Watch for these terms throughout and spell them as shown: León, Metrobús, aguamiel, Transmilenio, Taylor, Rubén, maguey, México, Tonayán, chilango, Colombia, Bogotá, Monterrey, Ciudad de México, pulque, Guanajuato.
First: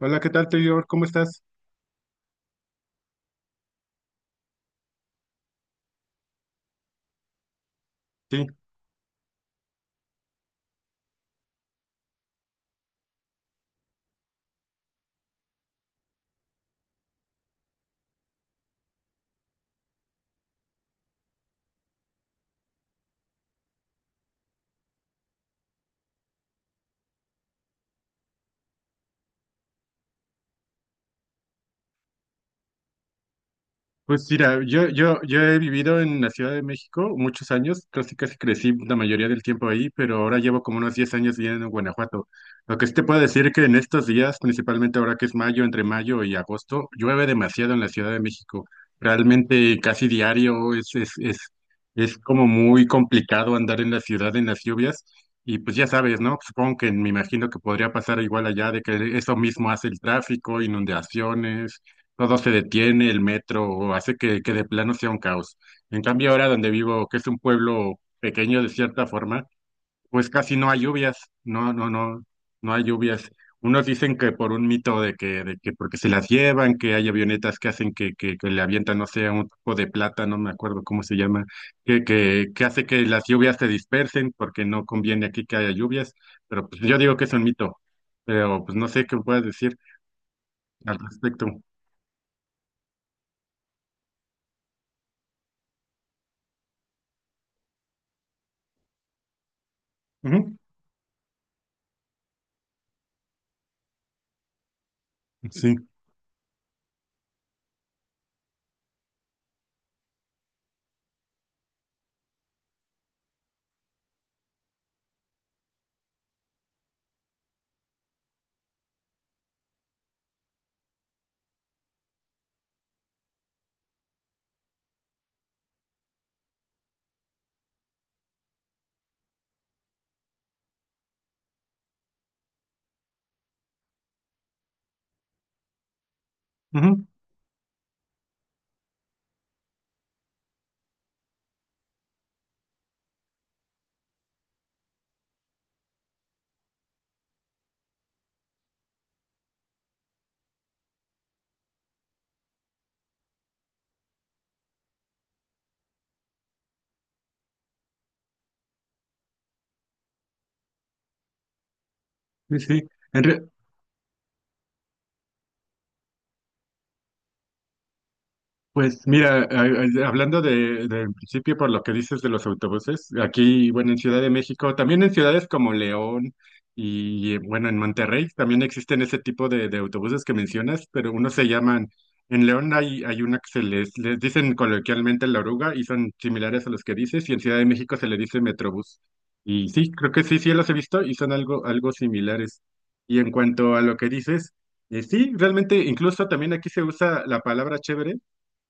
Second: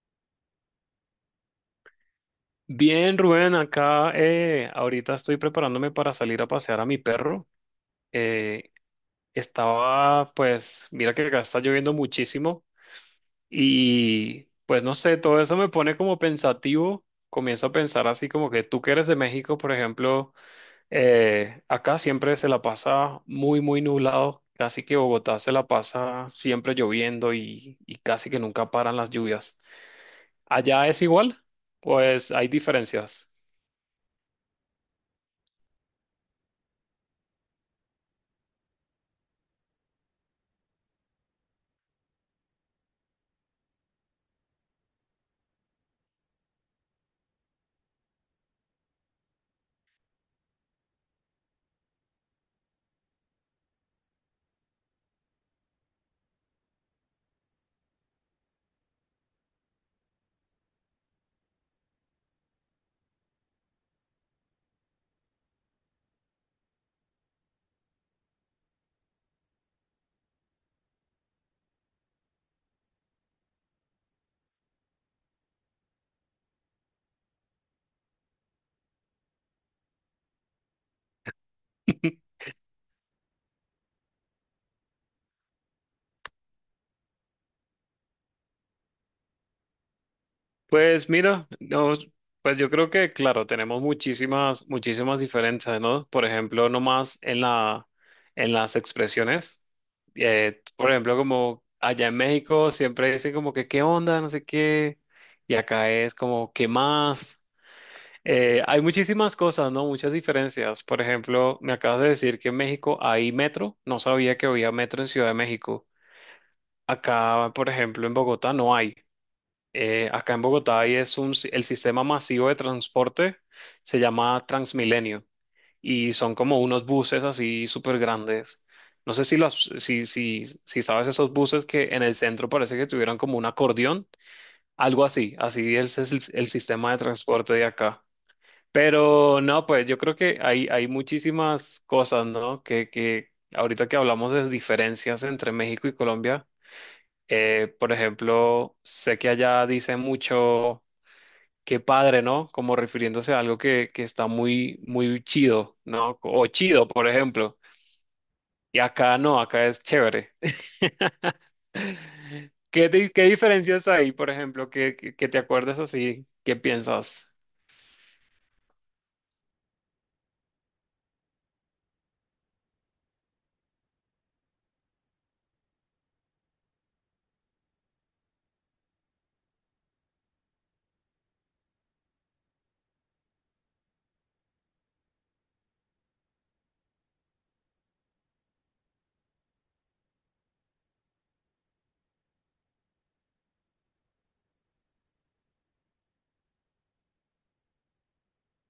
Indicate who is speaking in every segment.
Speaker 1: Hola, ¿qué tal, Taylor? ¿Cómo estás?
Speaker 2: Bien, Rubén, acá ahorita estoy preparándome para salir a pasear a mi perro.
Speaker 1: Sí,
Speaker 2: Eh, Estaba, pues, mira que acá está lloviendo muchísimo y pues no sé, todo eso me pone como pensativo. Comienzo a pensar así como que tú que eres de México, por ejemplo, acá siempre se la pasa muy, muy nublado. Casi que Bogotá se la pasa siempre lloviendo y casi que nunca paran las lluvias. ¿Allá es igual? Pues hay diferencias.
Speaker 1: pues mira, yo he vivido en la Ciudad de México muchos años, casi casi crecí la mayoría del tiempo ahí, pero ahora llevo como unos 10 años viviendo en Guanajuato. Lo que sí te puedo decir que en estos días, principalmente ahora que es mayo, entre mayo y agosto, llueve demasiado en la Ciudad de México. Realmente casi diario es como muy complicado andar en la ciudad en las lluvias. Y pues ya sabes, ¿no? Supongo que me imagino que podría pasar igual allá de que eso mismo hace el tráfico, inundaciones, todo se detiene, el metro o hace que de plano sea un caos. En cambio, ahora donde vivo, que es un pueblo pequeño de cierta forma, pues casi no hay lluvias, no, no, no, no hay lluvias. Unos dicen que por un mito de que porque se las llevan, que hay avionetas que hacen que le avientan, no sé, un tipo de plata, no me acuerdo cómo se llama, que hace que las lluvias se dispersen porque no conviene aquí que haya lluvias, pero pues yo digo que es un mito, pero pues no sé qué puedes decir al
Speaker 2: Pues
Speaker 1: respecto.
Speaker 2: mira, no, pues yo creo que, claro, tenemos muchísimas, muchísimas diferencias, ¿no? Por ejemplo, en las expresiones.
Speaker 1: Ujú.
Speaker 2: Por ejemplo, como allá en México siempre dicen como que qué onda, no sé qué, y
Speaker 1: Sí.
Speaker 2: acá es como qué más. Hay muchísimas cosas, ¿no? Muchas diferencias. Por ejemplo, me acabas de decir que en México hay metro. No sabía que había metro en Ciudad de México. Acá, por ejemplo, en Bogotá no hay. Acá en Bogotá y es un, si- el sistema masivo de transporte se llama Transmilenio y son como unos buses así súper grandes. No sé si, los, si, si, si sabes esos buses que en el centro parece que tuvieran como un acordeón, algo así, así es, el sistema de
Speaker 1: Ujú.
Speaker 2: transporte de acá. Pero no, pues yo creo que hay muchísimas cosas, ¿no? Que ahorita que hablamos de diferencias entre México y Colombia, por ejemplo, sé que allá dicen mucho qué padre, ¿no? Como refiriéndose a algo que está muy, muy chido, ¿no? O chido, por ejemplo. Y acá no, acá es chévere.
Speaker 1: Sí, sí.
Speaker 2: ¿Qué,
Speaker 1: En,
Speaker 2: qué
Speaker 1: re-
Speaker 2: diferencias hay, por ejemplo, que te acuerdas así? ¿Qué piensas?
Speaker 1: Pues mira, hablando del principio por lo que dices de los autobuses, aquí, bueno, en Ciudad de México, también en ciudades como León y, bueno, en Monterrey también existen ese tipo de autobuses que mencionas, pero unos se en León hay, hay una que se les dicen coloquialmente la oruga y son similares a los que dices, y en Ciudad de México se le dice Metrobús. Y sí, creo que sí, sí los he visto y son algo, algo similares. Y en cuanto a lo que dices, sí, realmente incluso también aquí se usa la palabra chévere,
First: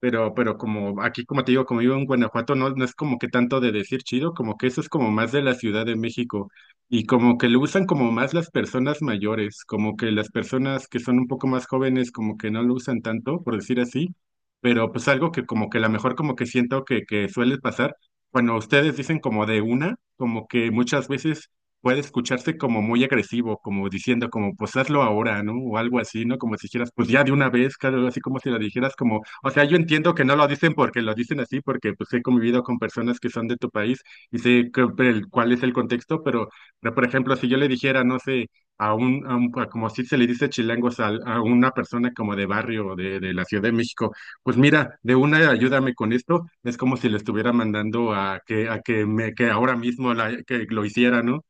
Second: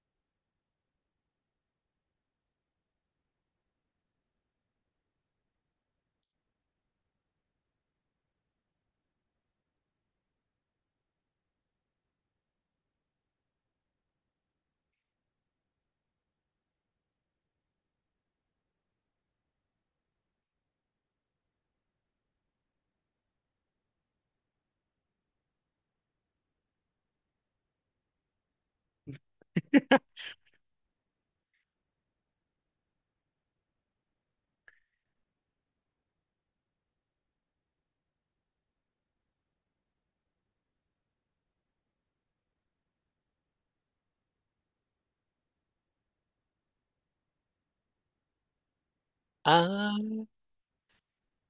Speaker 1: pero como aquí, como te digo, como vivo en Guanajuato, no, no es como que tanto de decir chido, como que eso es como más de la Ciudad de México y como que lo usan como más las personas mayores, como que las personas que son un poco más jóvenes como que no lo usan tanto, por decir así, pero pues algo que como que a lo mejor como que siento que suele pasar, cuando ustedes dicen como de una, como que muchas veces puede escucharse como muy agresivo, como diciendo como pues hazlo ahora, ¿no? O algo así, ¿no? Como si dijeras pues ya de una vez, claro, así como si lo dijeras como, o sea, yo entiendo que no lo dicen porque lo dicen así, porque pues he convivido con personas que son de tu país y sé que- el- cuál es el contexto, pero por ejemplo, si yo le dijera, no sé, a como si se le dice chilangos a una persona como de barrio o de la Ciudad de México, pues mira, de una ayúdame con esto, es como si le estuviera mandando a que me, que ahora mismo
Speaker 2: Ah,
Speaker 1: que lo hiciera, ¿no?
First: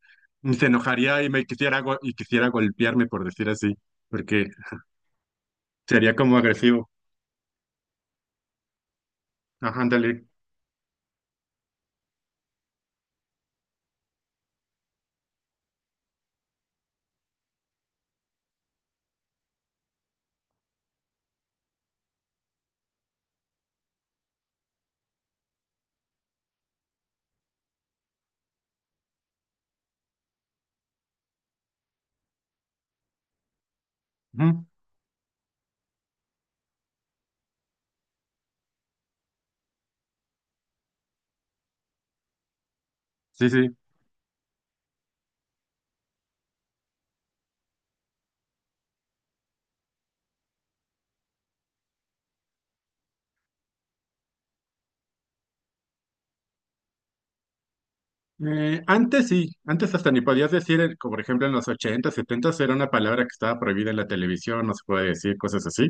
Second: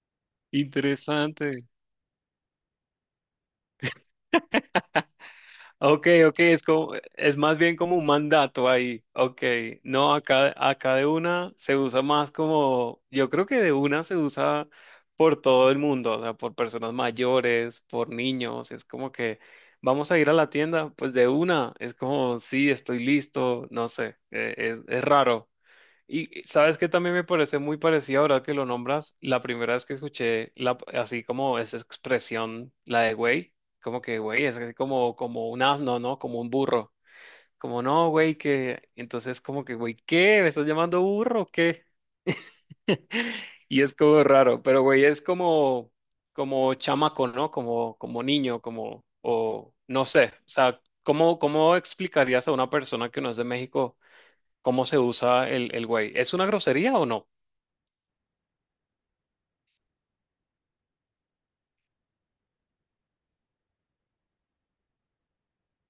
Speaker 1: Se enojaría y me
Speaker 2: interesante.
Speaker 1: quisiera, go- y quisiera golpearme, por decir así, porque
Speaker 2: Ok,
Speaker 1: sería como
Speaker 2: ok, es
Speaker 1: agresivo.
Speaker 2: como, es más bien como un mandato ahí. Ok,
Speaker 1: Ajá,
Speaker 2: no,
Speaker 1: ándale.
Speaker 2: acá de una se usa más como, yo creo que de una se usa por todo el mundo, o sea, por personas mayores, por niños, es como que vamos a ir a la tienda, pues de una, es como, sí, estoy listo, no sé, es raro. Y sabes que también me parece muy parecido ahora que lo nombras. La primera vez que escuché la, así como esa expresión, la de güey, como que güey, es
Speaker 1: Ujú.
Speaker 2: así como, como un asno, ¿no? Como un burro. Como no, güey, que. Entonces, como que güey, ¿qué? ¿Me estás llamando burro o qué?
Speaker 1: Sí, sí.
Speaker 2: Y es como raro, pero güey, es como, como chamaco, ¿no? Como, como niño, como, o no sé. O sea, ¿cómo, cómo explicarías a una persona que no es de México cómo se usa el güey? ¿Es una grosería o no?
Speaker 1: Antes sí, antes hasta ni podías decir, como por ejemplo en los 80, 70 era una palabra que estaba prohibida en la televisión, no se puede decir cosas así,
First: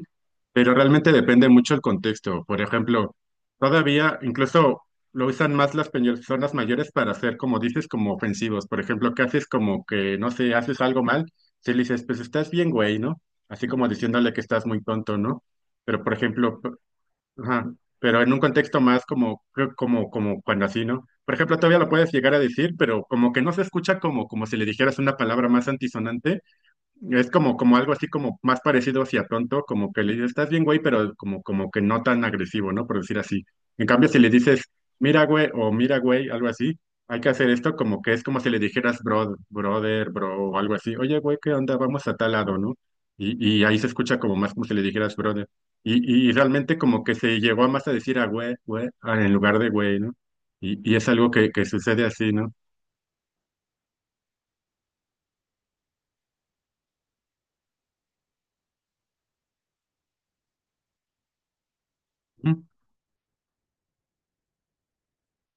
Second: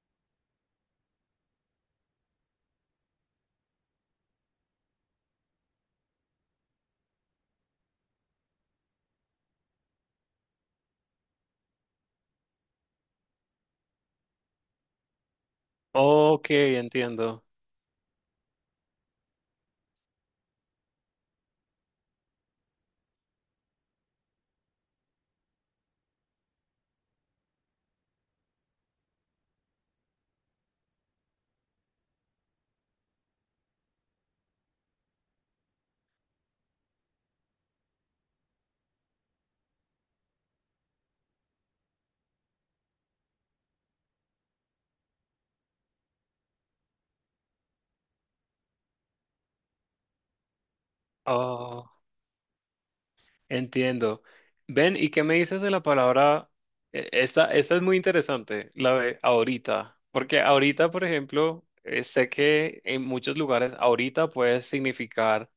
Speaker 1: pero realmente depende mucho el contexto. Por ejemplo, todavía incluso lo usan más las personas mayores para hacer, como dices, como ofensivos. Por ejemplo, que haces como que, no sé, haces algo mal, si le dices, pues estás bien, güey, ¿no? Así como diciéndole que estás muy tonto, ¿no? Pero por
Speaker 2: Ok,
Speaker 1: ejemplo,
Speaker 2: entiendo.
Speaker 1: ajá, pero en un contexto más como, creo- como, como cuando así, ¿no? Por ejemplo, todavía lo puedes llegar a decir, pero como que no se escucha como, como si le dijeras una palabra más antisonante, es como, como algo así como más parecido hacia tonto, como que le dices, estás bien, güey, pero como, como que no tan agresivo, ¿no? Por decir así. En cambio, si le dices, mira, güey, o mira, güey, algo así, hay que hacer esto como que es como si le dijeras, bro, brother, bro, o algo así. Oye, güey, ¿qué onda? Vamos a tal lado, ¿no? Y ahí se escucha como más como si le dijeras, brother. Y realmente como que se llegó a más a decir a güey, güey, en lugar de güey, ¿no? Y es algo que
Speaker 2: Oh,
Speaker 1: sucede así, ¿no?
Speaker 2: entiendo. Ven, ¿y qué me dices de la palabra? Esta es muy interesante, la de ahorita, porque ahorita, por ejemplo, sé
Speaker 1: Ujú,
Speaker 2: que en muchos lugares ahorita puede significar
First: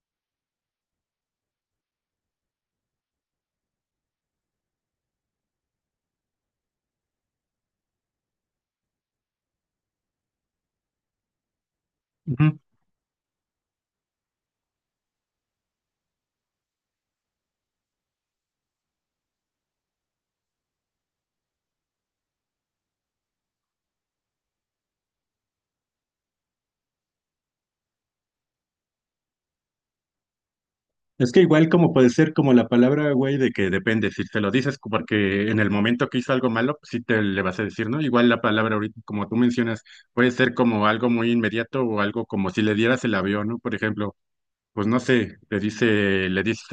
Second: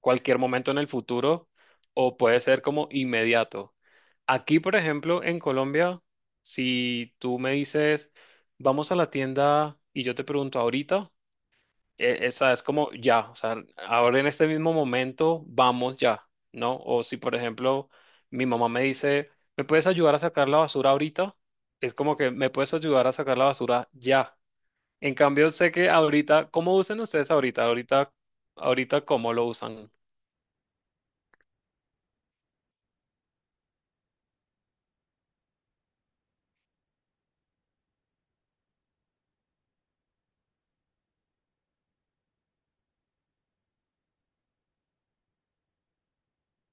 Speaker 2: cualquier momento en el futuro o puede ser como inmediato. Aquí, por ejemplo, en Colombia, si tú me dices, vamos a la tienda y yo te pregunto ahorita. Esa
Speaker 1: ujú.
Speaker 2: es como ya, o sea, ahora en este mismo momento vamos ya, ¿no? O si, por ejemplo, mi mamá me dice, ¿me puedes ayudar a sacar la basura ahorita? Es como que me puedes ayudar a sacar la basura ya. En cambio, sé que ahorita, ¿cómo usan ustedes ahorita? Ahorita, ahorita, ¿cómo lo usan?
Speaker 1: Es que igual como puede ser como la palabra, güey, de que depende, si te lo dices porque en el momento que hizo algo malo, pues sí te le vas a decir, ¿no? Igual la palabra ahorita, como tú mencionas, puede ser como algo muy inmediato o algo como si le dieras el avión, ¿no? Por ejemplo, pues no sé, le le dices,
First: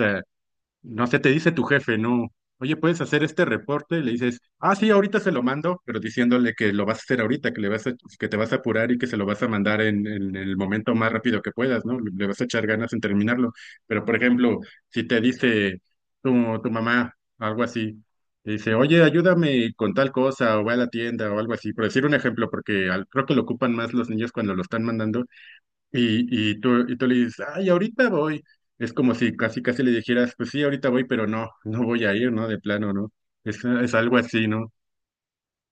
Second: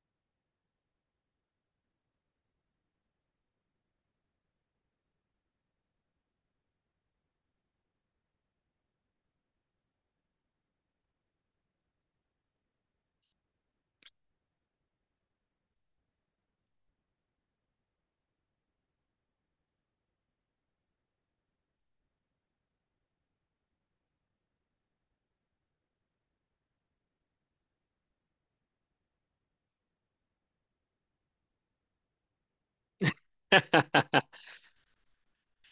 Speaker 1: no sé, te dice tu jefe, no, oye, ¿puedes hacer este reporte? Le dices, ah, sí, ahorita se lo mando, pero diciéndole que lo vas a hacer ahorita, que le vas a, que te vas a apurar y que se lo vas a mandar en el momento más rápido que puedas, ¿no? Le le vas a echar ganas en terminarlo. Pero, por ejemplo, si te dice tu mamá algo así, te dice, oye, ayúdame con tal cosa, o ve a la tienda, o algo así, por decir un ejemplo, porque creo que lo ocupan más los niños cuando lo están mandando y tú le dices, ay, ahorita voy. Es como si casi casi le dijeras, pues sí, ahorita voy, pero no, no voy a ir, ¿no? De plano, ¿no? Es algo así, ¿no?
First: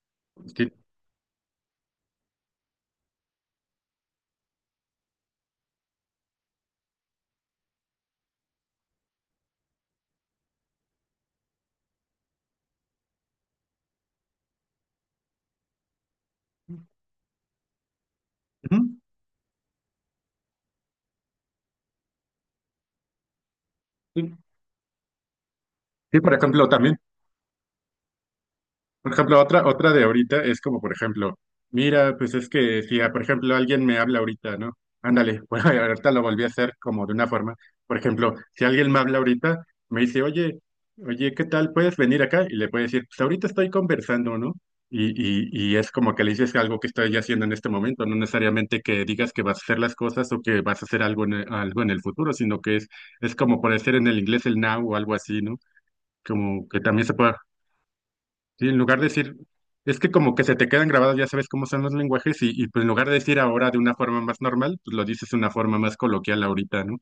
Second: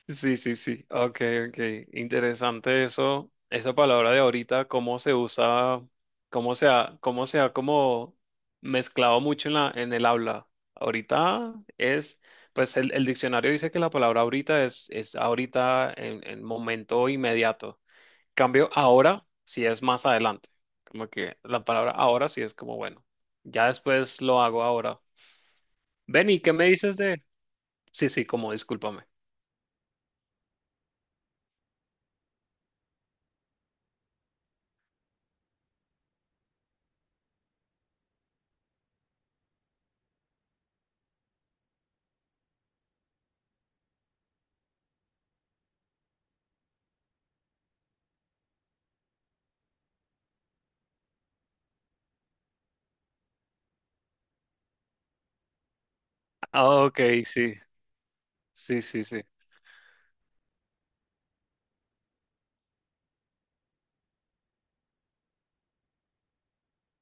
Speaker 2: Sí, sí,
Speaker 1: Sí.
Speaker 2: sí. Ok, ok. Interesante eso. Esa palabra de ahorita, cómo se usa, cómo se ha como mezclado mucho en la, en el habla. Ahorita es, pues el diccionario dice que la palabra ahorita es ahorita en momento inmediato. Cambio
Speaker 1: Ujú.
Speaker 2: ahora si es más adelante. Como que la palabra ahora sí es como, bueno, ya después
Speaker 1: Sí.
Speaker 2: lo hago ahora.
Speaker 1: Sí, por
Speaker 2: Benny, ¿qué me
Speaker 1: ejemplo,
Speaker 2: dices
Speaker 1: también
Speaker 2: de...? Sí, sí, como discúlpame.
Speaker 1: por ejemplo, otra, otra de ahorita es como, por ejemplo, mira, pues es que si, ah, por ejemplo, alguien me habla ahorita, ¿no? Ándale, bueno, ahorita lo volví a hacer como de una forma. Por ejemplo, si alguien me habla ahorita, me dice, oye, oye, ¿qué tal? ¿Puedes venir acá? Y le puedo decir, pues ahorita estoy conversando, ¿no? Y es como que le dices algo que estoy haciendo en este momento, no necesariamente que digas que vas a hacer las cosas o que vas a hacer algo en el futuro, sino que es como por decir en el inglés el now o algo así, ¿no? Como que
Speaker 2: Ah, Ok,
Speaker 1: también se puede.
Speaker 2: sí,
Speaker 1: Sí, en
Speaker 2: sí,
Speaker 1: lugar de
Speaker 2: sí, sí.
Speaker 1: decir, es que como que se te quedan grabados, ya sabes cómo son los lenguajes, y pues en lugar de decir ahora de una forma más normal, pues lo dices de una forma más coloquial ahorita, ¿no?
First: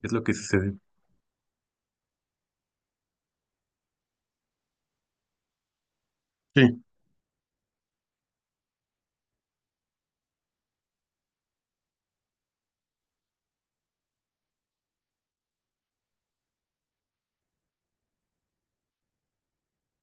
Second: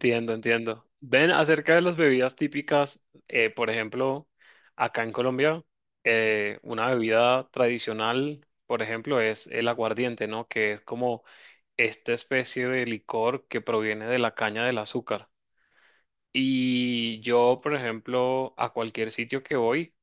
Speaker 1: Es lo que sucede.
Speaker 2: entiendo. Ven, acerca de las bebidas típicas, por ejemplo, acá en Colombia,
Speaker 1: Sí.
Speaker 2: una bebida tradicional, por ejemplo, es el aguardiente, ¿no? Que es como esta especie de licor que proviene de la caña del azúcar. Y yo, por ejemplo, a cualquier sitio que voy,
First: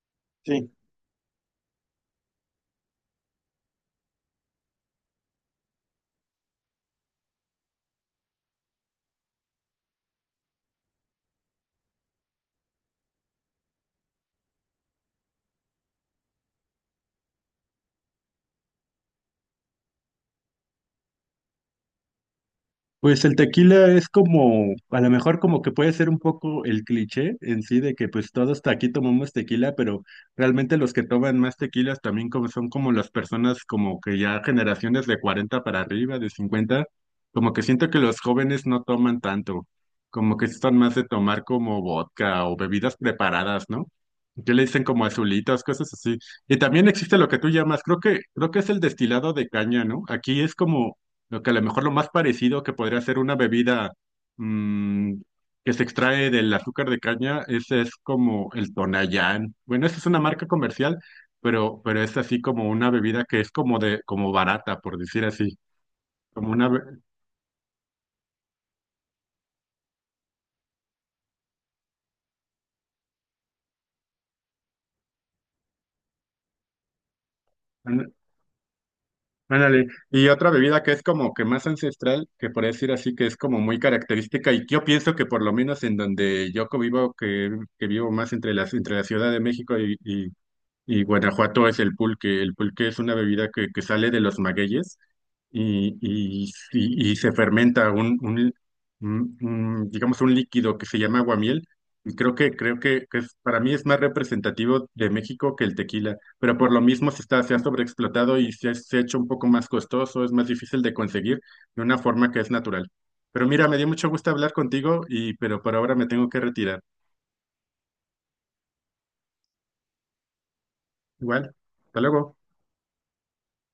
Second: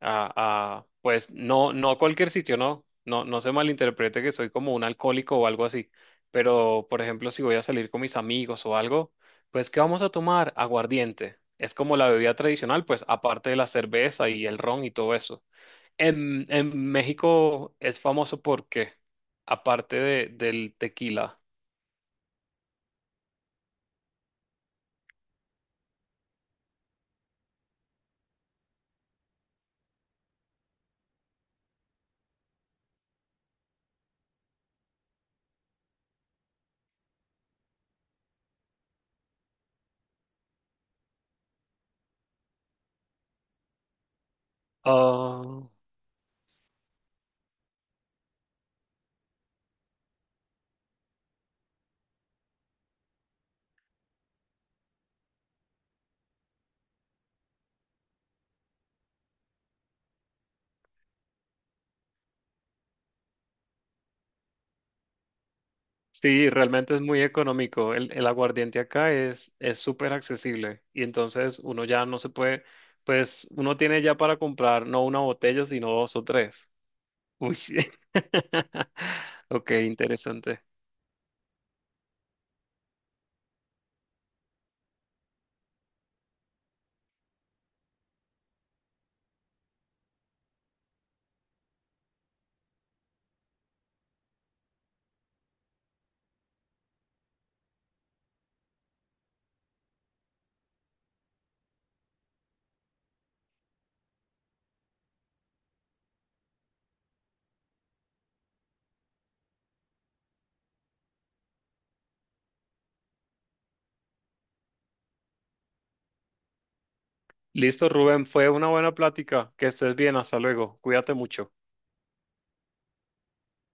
Speaker 2: ah,
Speaker 1: Sí.
Speaker 2: ah, pues no, no a cualquier sitio, no, no, no se malinterprete que soy como un alcohólico o algo así, pero por ejemplo, si voy a salir con mis amigos o algo, pues ¿qué vamos a tomar? Aguardiente. Es como la bebida tradicional, pues aparte de la cerveza y el ron y todo eso. En México es famoso porque, aparte del tequila,
Speaker 1: Pues el tequila es como, a lo mejor como que puede ser un poco el cliché en sí de que pues todos hasta aquí tomamos tequila, pero realmente los que toman más tequilas también como son como las personas como que ya generaciones de 40 para arriba, de 50, como que siento que los jóvenes no toman tanto, como que están más de tomar como vodka o bebidas preparadas, ¿no? Que le dicen como azulitas,
Speaker 2: ah,
Speaker 1: cosas así. Y también existe lo que tú llamas, creo que es el destilado de caña, ¿no? Aquí es como lo que a lo mejor lo más parecido que podría ser una bebida, mm, que se extrae del azúcar de caña, ese es como el Tonayán. Bueno, esa es una marca comercial, pero es así como una bebida que es como de, como barata, por decir así.
Speaker 2: sí,
Speaker 1: Como una be-
Speaker 2: realmente es muy económico. El aguardiente acá es súper accesible y entonces uno ya no se puede, pues uno tiene ya para comprar no una botella, sino dos o tres. Uy, sí.
Speaker 1: an-
Speaker 2: Ok,
Speaker 1: ándale. Y otra
Speaker 2: interesante.
Speaker 1: bebida que es como que más ancestral, que por decir así, que es como muy característica, y que yo pienso que por lo menos en donde yo vivo, que vivo más entre entre la Ciudad de México y Guanajuato, es el pulque. El pulque es una bebida que sale de los magueyes y se fermenta un, digamos, un líquido que se llama aguamiel. Y creo que es- para mí es más representativo de México que el tequila, pero por lo mismo se está, se ha sobreexplotado y se, se ha hecho un poco más costoso, es más difícil de conseguir de una forma que es natural. Pero mira, me dio mucho gusto hablar contigo y pero por ahora me tengo que retirar.
Speaker 2: Listo, Rubén, fue una buena plática. Que estés bien, hasta luego. Cuídate mucho.
Speaker 1: Igual, hasta luego.